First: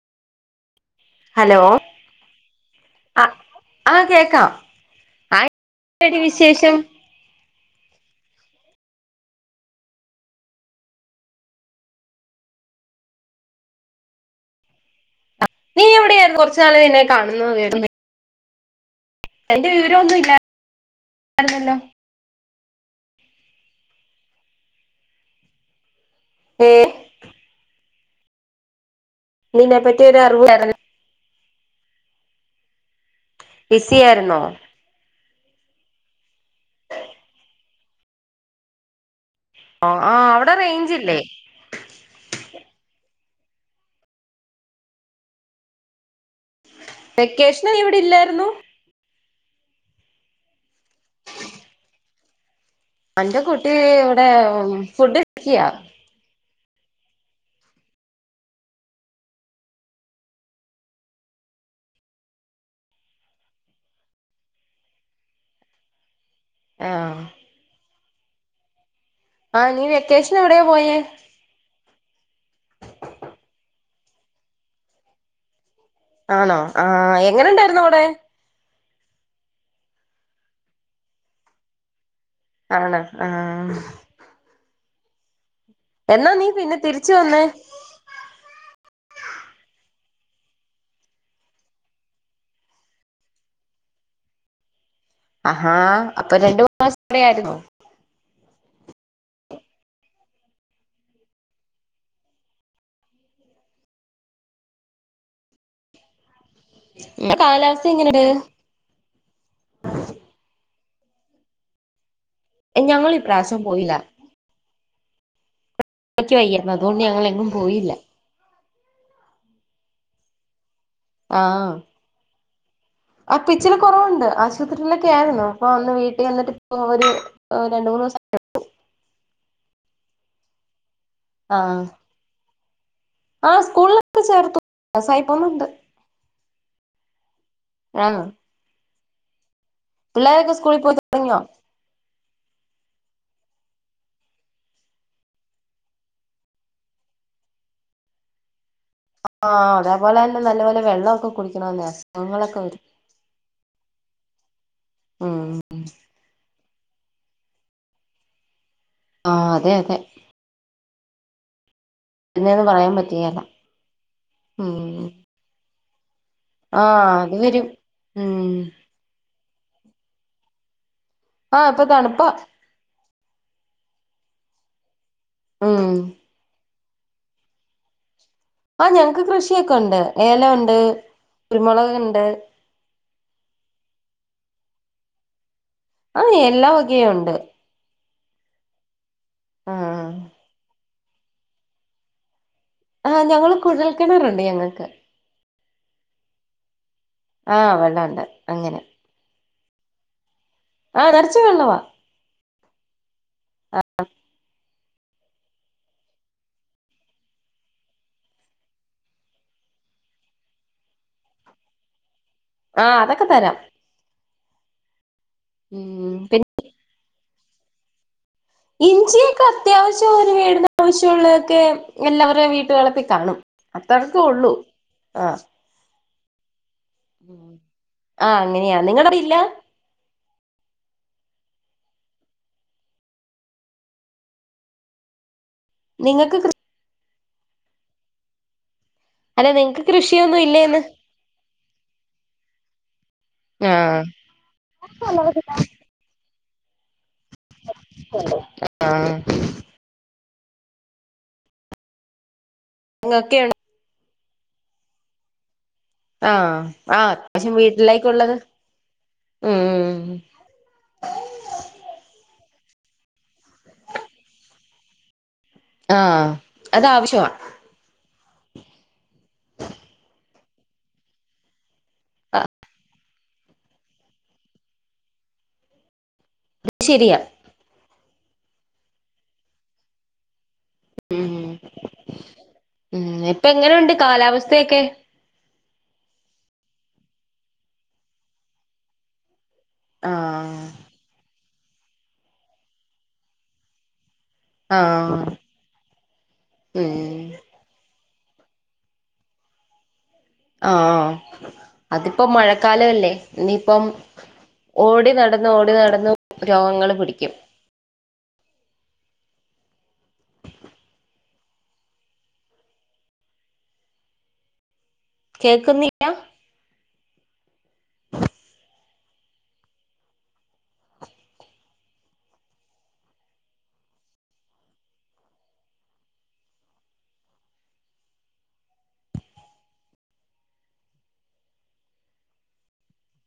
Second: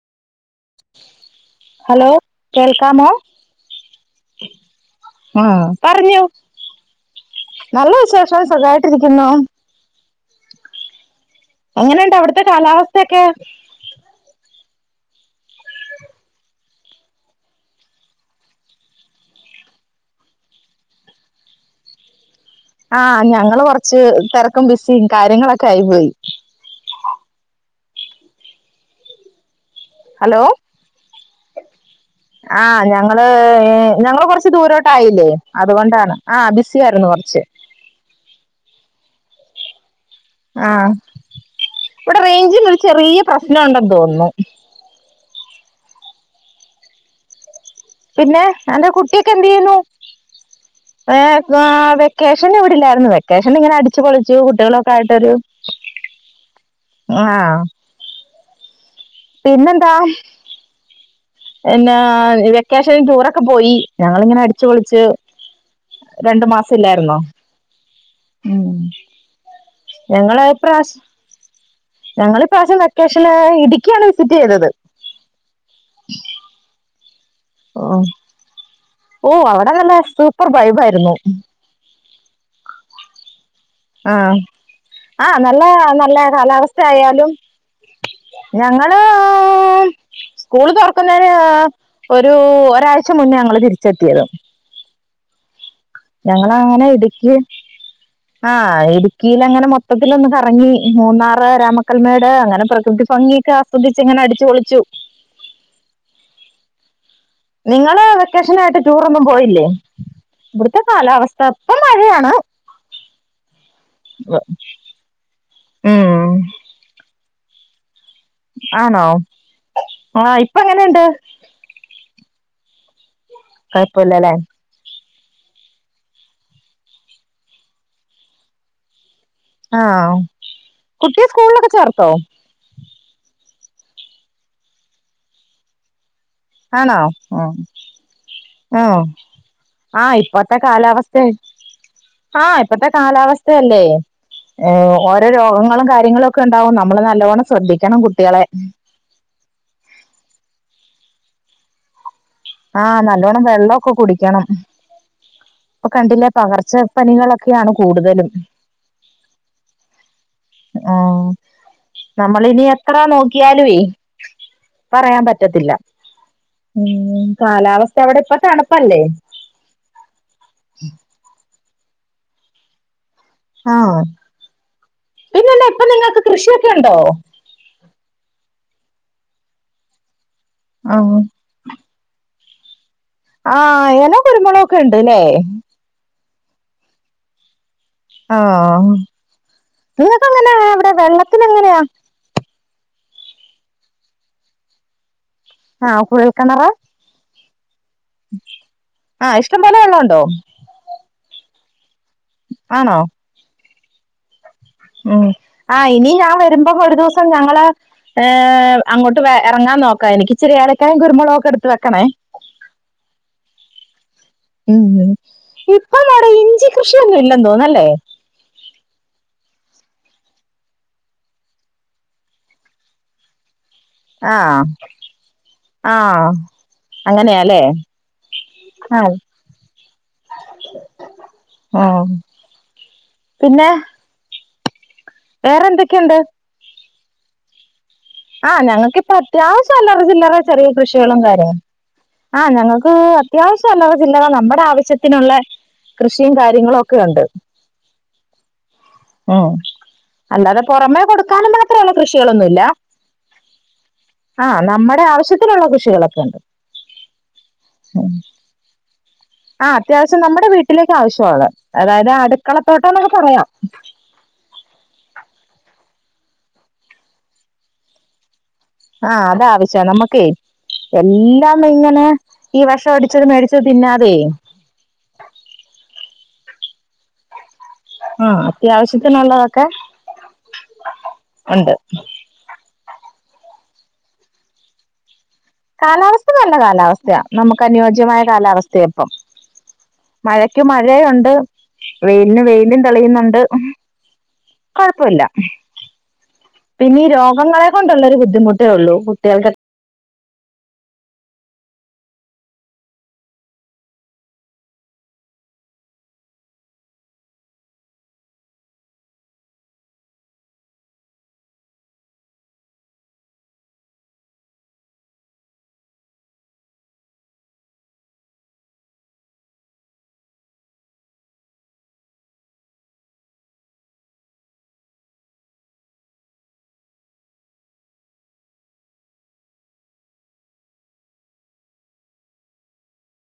hello കേൾക്കമോ ആ ആ കേക്കാം ആ ആഹ് എടി പറഞ്ഞോ വിശേഷം നല്ല വിശേഷം സുഖമായിട്ടിരിക്കുന്നു എങ്ങനെയുണ്ട് അവിടുത്തെ കാലാവസ്ഥയൊക്കെ നീ എവിടെയായിരുന്നു കൊറച്ച് നാള് നിന്നെ കാണുന്ന വ അതിന്റെ വിവര ഒന്നും ഇല്ല പറഞ്ഞല്ലോ ആഹ് ഞങ്ങള് കൊറച്ച് തിരക്കും ബിസും കാര്യങ്ങളൊക്കെ ആയി പോയി [inaudible] നിന്നേ പറ്റി ഹലോ ആഹ് ഞങ്ങള് ഏ ബിസി ഞങ്ങള് ആയിരുന്നോ കൊറച്ച് ദൂരോട്ടായില്ലേ അതുകൊണ്ടാണ് ആഹ് ബിസി ആയിരുന്നു കുറച്ച് ആഹ് നിന്ന് ആഹ് ഇവിടെ റേഞ്ചിനൊരു ചെറിയ പ്രശ്നുണ്ടെന്ന് തോന്നുന്നു വെക്കേഷന് നീ ഇവിടെ ഇല്ലായിരുന്നു അൻ്റെ കുട്ടിയൊക്കെ എന്ത് ചെയ്യുന്നു ഏ വെക്കേഷൻ ഇവിടില്ലരുന്നു എന്റെ വെക്കേഷൻ കുട്ടി ഇങ്ങനെ അടിച്ചു ഇവിടെ പൊളിച്ചു കുട്ടികളൊക്കെ ഫുഡ് ആയിട്ടൊരു കഴിക്കാ ആഹ് പിന്നെന്താ എന്നാ വെക്കേഷന് ടൂറൊക്കെ പോയി ഞങ്ങളിങ്ങനെ അടിച്ചു പൊളിച്ച് രണ്ടു മാസം ആ ഇല്ലാരുന്നോ ഉം ആ നീ വെക്കേഷന് എവിടെ പോയേ ഞങ്ങളി പ്രാവശ്യം വെക്കേഷന് ഇടുക്കിയാണ് വിസിറ്റ് ചെയ്തത് ആണോ ആ എങ്ങനെണ്ടേര്ന്നു അവിടെ ഓ അവിടെ നല്ല സൂപ്പർ ബൈബായിരുന്നു ആണേആഹ് ആഹ് ആ നല്ല നല്ല എന്നാ നീ പിന്നെ കാലാവസ്ഥാ തിരിച്ചു യാലും വന്നേ ഞങ്ങള് സ്കൂള് തുറക്കുന്നേന് ഒരു ഒരാഴ്ച്ച മുന്നേ ഞങ്ങള് തിരിച്ചെത്തിയത് അഹാ ഞങ്ങള അങ്ങനെ ഇടുക്കി ആഹ് ഇടുക്കീലങ്ങനെ മൊത്തത്തിലൊന്ന് കറങ്ങി മൂന്നാറ് രാമക്കൽമേട് അങ്ങനെ പ്രകൃതി ഭംഗിയെക്കെ ആ സ്യദിച്ച് ങ്ങനെ അടിച്ചു പൊളിച്ചു [inaudible] നിങ്ങള് എങ്ങനെയുണ്ട് വെക്കേഷനായിട്ട് ടൂറൊന്നും പോയില്ലേ ഇവട്ത്തെ കാലാവസ്ഥ ഇപ്പ മഴയാണ് ഏ ഞങ്ങളി ഇപ്രാവശ്യം പോയില്ല വ്വ് ഉം ക്ക് വയ്യാരുന്നു അതൊണ്ട് ഞങ്ങളെങ്ങും പോയില്ല ആണോ ആ ഇപ്പ എങ്ങനെണ്ട് ആഹ് ആ പിച്ചിരികുറവുണ്ട് കുഴപ്പമില്ലല്ലേ ആശുപത്രിയിലൊക്കെ യിരുന്നു പ്പം അന്ന് വീട്ടി വന്നിട്ട് പ്പോ ഒരു രണ്ട്മൂന്ന് ദിവസം ആഹ് കുട്ടിയെ സ്കൂളിലൊക്കെ ചേർത്തോ ആ സ്കൂളിലൊക്കെ ചേർത്തു പാസായിപ്പോന്നുണ്ട് ആണോ ഉം ആണേ ആണേ ആ ഇപ്പത്തെ സ്കൂളിൽ പോയി കാലാവസ്ഥേ തുടങ്ങിയോ ആഹ് ഇപ്പത്തെ കാലാവസ്ഥയല്ലേ ഏ ഓരോ രോഗങ്ങളും കാര്യങ്ങളും ഒക്കെ ണ്ടാവും നമ്മള് നല്ലവണ്ണം ശ്രദ്ധിക്കണം കുട്ടികളെ ആഹ് അതേപോലെ തന്നെ നല്ലപോലെ വെള്ളമൊക്കെ കുടിക്കണം അസുഖങ്ങളൊക്കെ വരും ആ നല്ലോണ്ണം വെള്ളാക്കെ കുടിക്കണം ഉം പ്പം കണ്ടില്ലേ പകർച്ച പനികളൊക്കെയാണ് കൂടുതലും ആഹ് അതെ അതെ ആ ഹ് നമ്മളി ഇനി പിന്നെന്ന് പറയാൻ എത്ര പറ്റിയേല നോക്കിയാലു ഉം പറയാൻ പറ്റ പറ്റത്തില്ല ഉം ആഹ് അതെ കാലാവസ്ഥ അവിടെ ഇപ്പ തണുപ്പല്ലേ ആഹ് ഇപ്പ തണുപ്പ ആണേ പിന്നെ ല്ലാ ഇപ്പ ഉം നിങ്ങൾക്ക് കൃഷിയൊക്കെ ണ്ടോ ആഹ് ഞങ്ങക്ക് കൃഷിയൊക്കെ ണ്ട് ഏലം ണ്ട് ആഹ് കുരുമുളക് ണ്ട് ആഹ് ഏലം കുരുമുളൊക്കെ ണ്ട് ല്ലേ ആഹ് എല്ലാ വകയും ഉണ്ട് ആണേ ആഹ് ഇങ്ങക്ക് എങ്ങനെ അവിടെ വെള്ളത്തിന് എങ്ങനെയാ ആഹ് ഞങ്ങള് കുഴൽ കിണറുണ്ട് ഞങ്ങൾക്ക് ആഹ് കുഴൽ കിണറാ ആ വെള്ളം ഉണ്ട് അങ്ങനെ ആഹ് ഇഷ്ടം പോലെ വള്ളം ഉണ്ടോ ആഹ് നർച്ചും വെള്ളവാ ആണോ ഉം ആഹ ഇനി ഞാൻ വരുമ്പോ ഒരു ദിവസം ഞങ്ങള് ഏഹ് അങ്ങോട്ട് ഇറങ്ങാൻ നോക്കാം എനിക്കിച്ചിരി ഏ ല ക്കായും കുരുമുളകും ഒക്കെ എടുത്ത് വെക്കണേ ആഹ് അതൊക്കെ തരാം ഉ ഇപ്പൊ ഉം നമ്മടെ പിന്നെ ഇഞ്ചി കൃഷിയൊന്നും ഇല്ലന്ന് തോന്നുന്നല്ലേ ഇഞ്ചിയൊക്കെ അത്യാവശ്യം ഒരു വീടിന് ആവശ്യം ഉള്ളതൊക്കെ എല്ലാവരെയും വീട്ടുവള പ്പിൽ കാണും അത്രക്കെ ആഹ ഉള്ളൂ ആഹ ഉ ആഹ അങ്ങനെയാ നിങ്ങ അറിയില്ല ആഹ പിന്നെ വേറെന്തൊ നിങ്ങൾക്ക്കൃ ആഹ് ഞങ്ങക്കി പ്പ അല്ല അത്യാവശ്യം നിങ്ങക്ക് അല്ലറ ചില്ലറ കൃഷിയൊന്നും ചെറിയ ഇല്ലേന്ന് കൃഷികളും കാര്യങ്ങള് ആഹ് ഞങ്ങക്ക് അത്യാവശ്യല്ല റ ആഹ് ചില്ലറ നമ്മുടെ ആവശ്യത്തിനുള്ള കൃഷിയും കാര്യങ്ങളും ഒക്കെഉണ്ട് ആഹ ഉ അല്ലാതെ പുറമേ കൊടുക്കാനും മാത്ര ള്ള കൃഷികളൊന്നുമില്ല ഇങ്ങ ക്കെ ആ നമ്മുടെ ആവശ്യത്തിനുള്ള കൃഷികളൊ ആഹ ആ അത്യാവശ്യം വീട്ടിലേക്കുള്ളത് ഉ വീ ട്ടിലേക്ക് ആവശ്യള്ള അതായത് അടുക്കളത്തോട്ടം എന്നൊക്കെ പറയാം ആഹ അതാ വശ്യമാണ് ആഹ അത ആവശ്യനമ്മുക്കെ എല്ലാം ഇങ്ങനെ ഈ വെ ഷംഅടി ച്ച മേടിച്ചത് തിന്നാതെ ശരിയ ആഹ അത്യാവശ്യത്തിനുള്ളതൊക്കെ ഉം ഒ ണ്ട് ഉം ഇപ്പ എങ്ങനെഉ ണ്ട് കാലാവസ്ഥയൊക്കെ കാലാവസ്ഥ നല്ല കാലാവസ്ഥയാ നമുക്ക് അനുയോജ്യമായ കാലാവസ്ഥയ ഇ പ്പം മഴക്ക് ആഹ് മഴെ ഒ ണ്ട് വെയിലിന് വെയിലും തെളിയുന്നുണ്ട് കൊ ഴപ്പഇ ആഹ് ല്ല പിന്നീ ഉം രോഗങ്ങളെ കൊണ്ടുള്ളൊരു ബുദ്ധിമുട്ടേ ഉള്ളൂ കുട്ടികൾക്കെ ആഹ അതിപ്പോ മഴക്കാലല്ലേ ഇനിപ്പം ഓടി നടന്ന്ഓടി നടന്ന് രോഗങ്ങള് പിടിക്കും കേക്കുന്നില്ല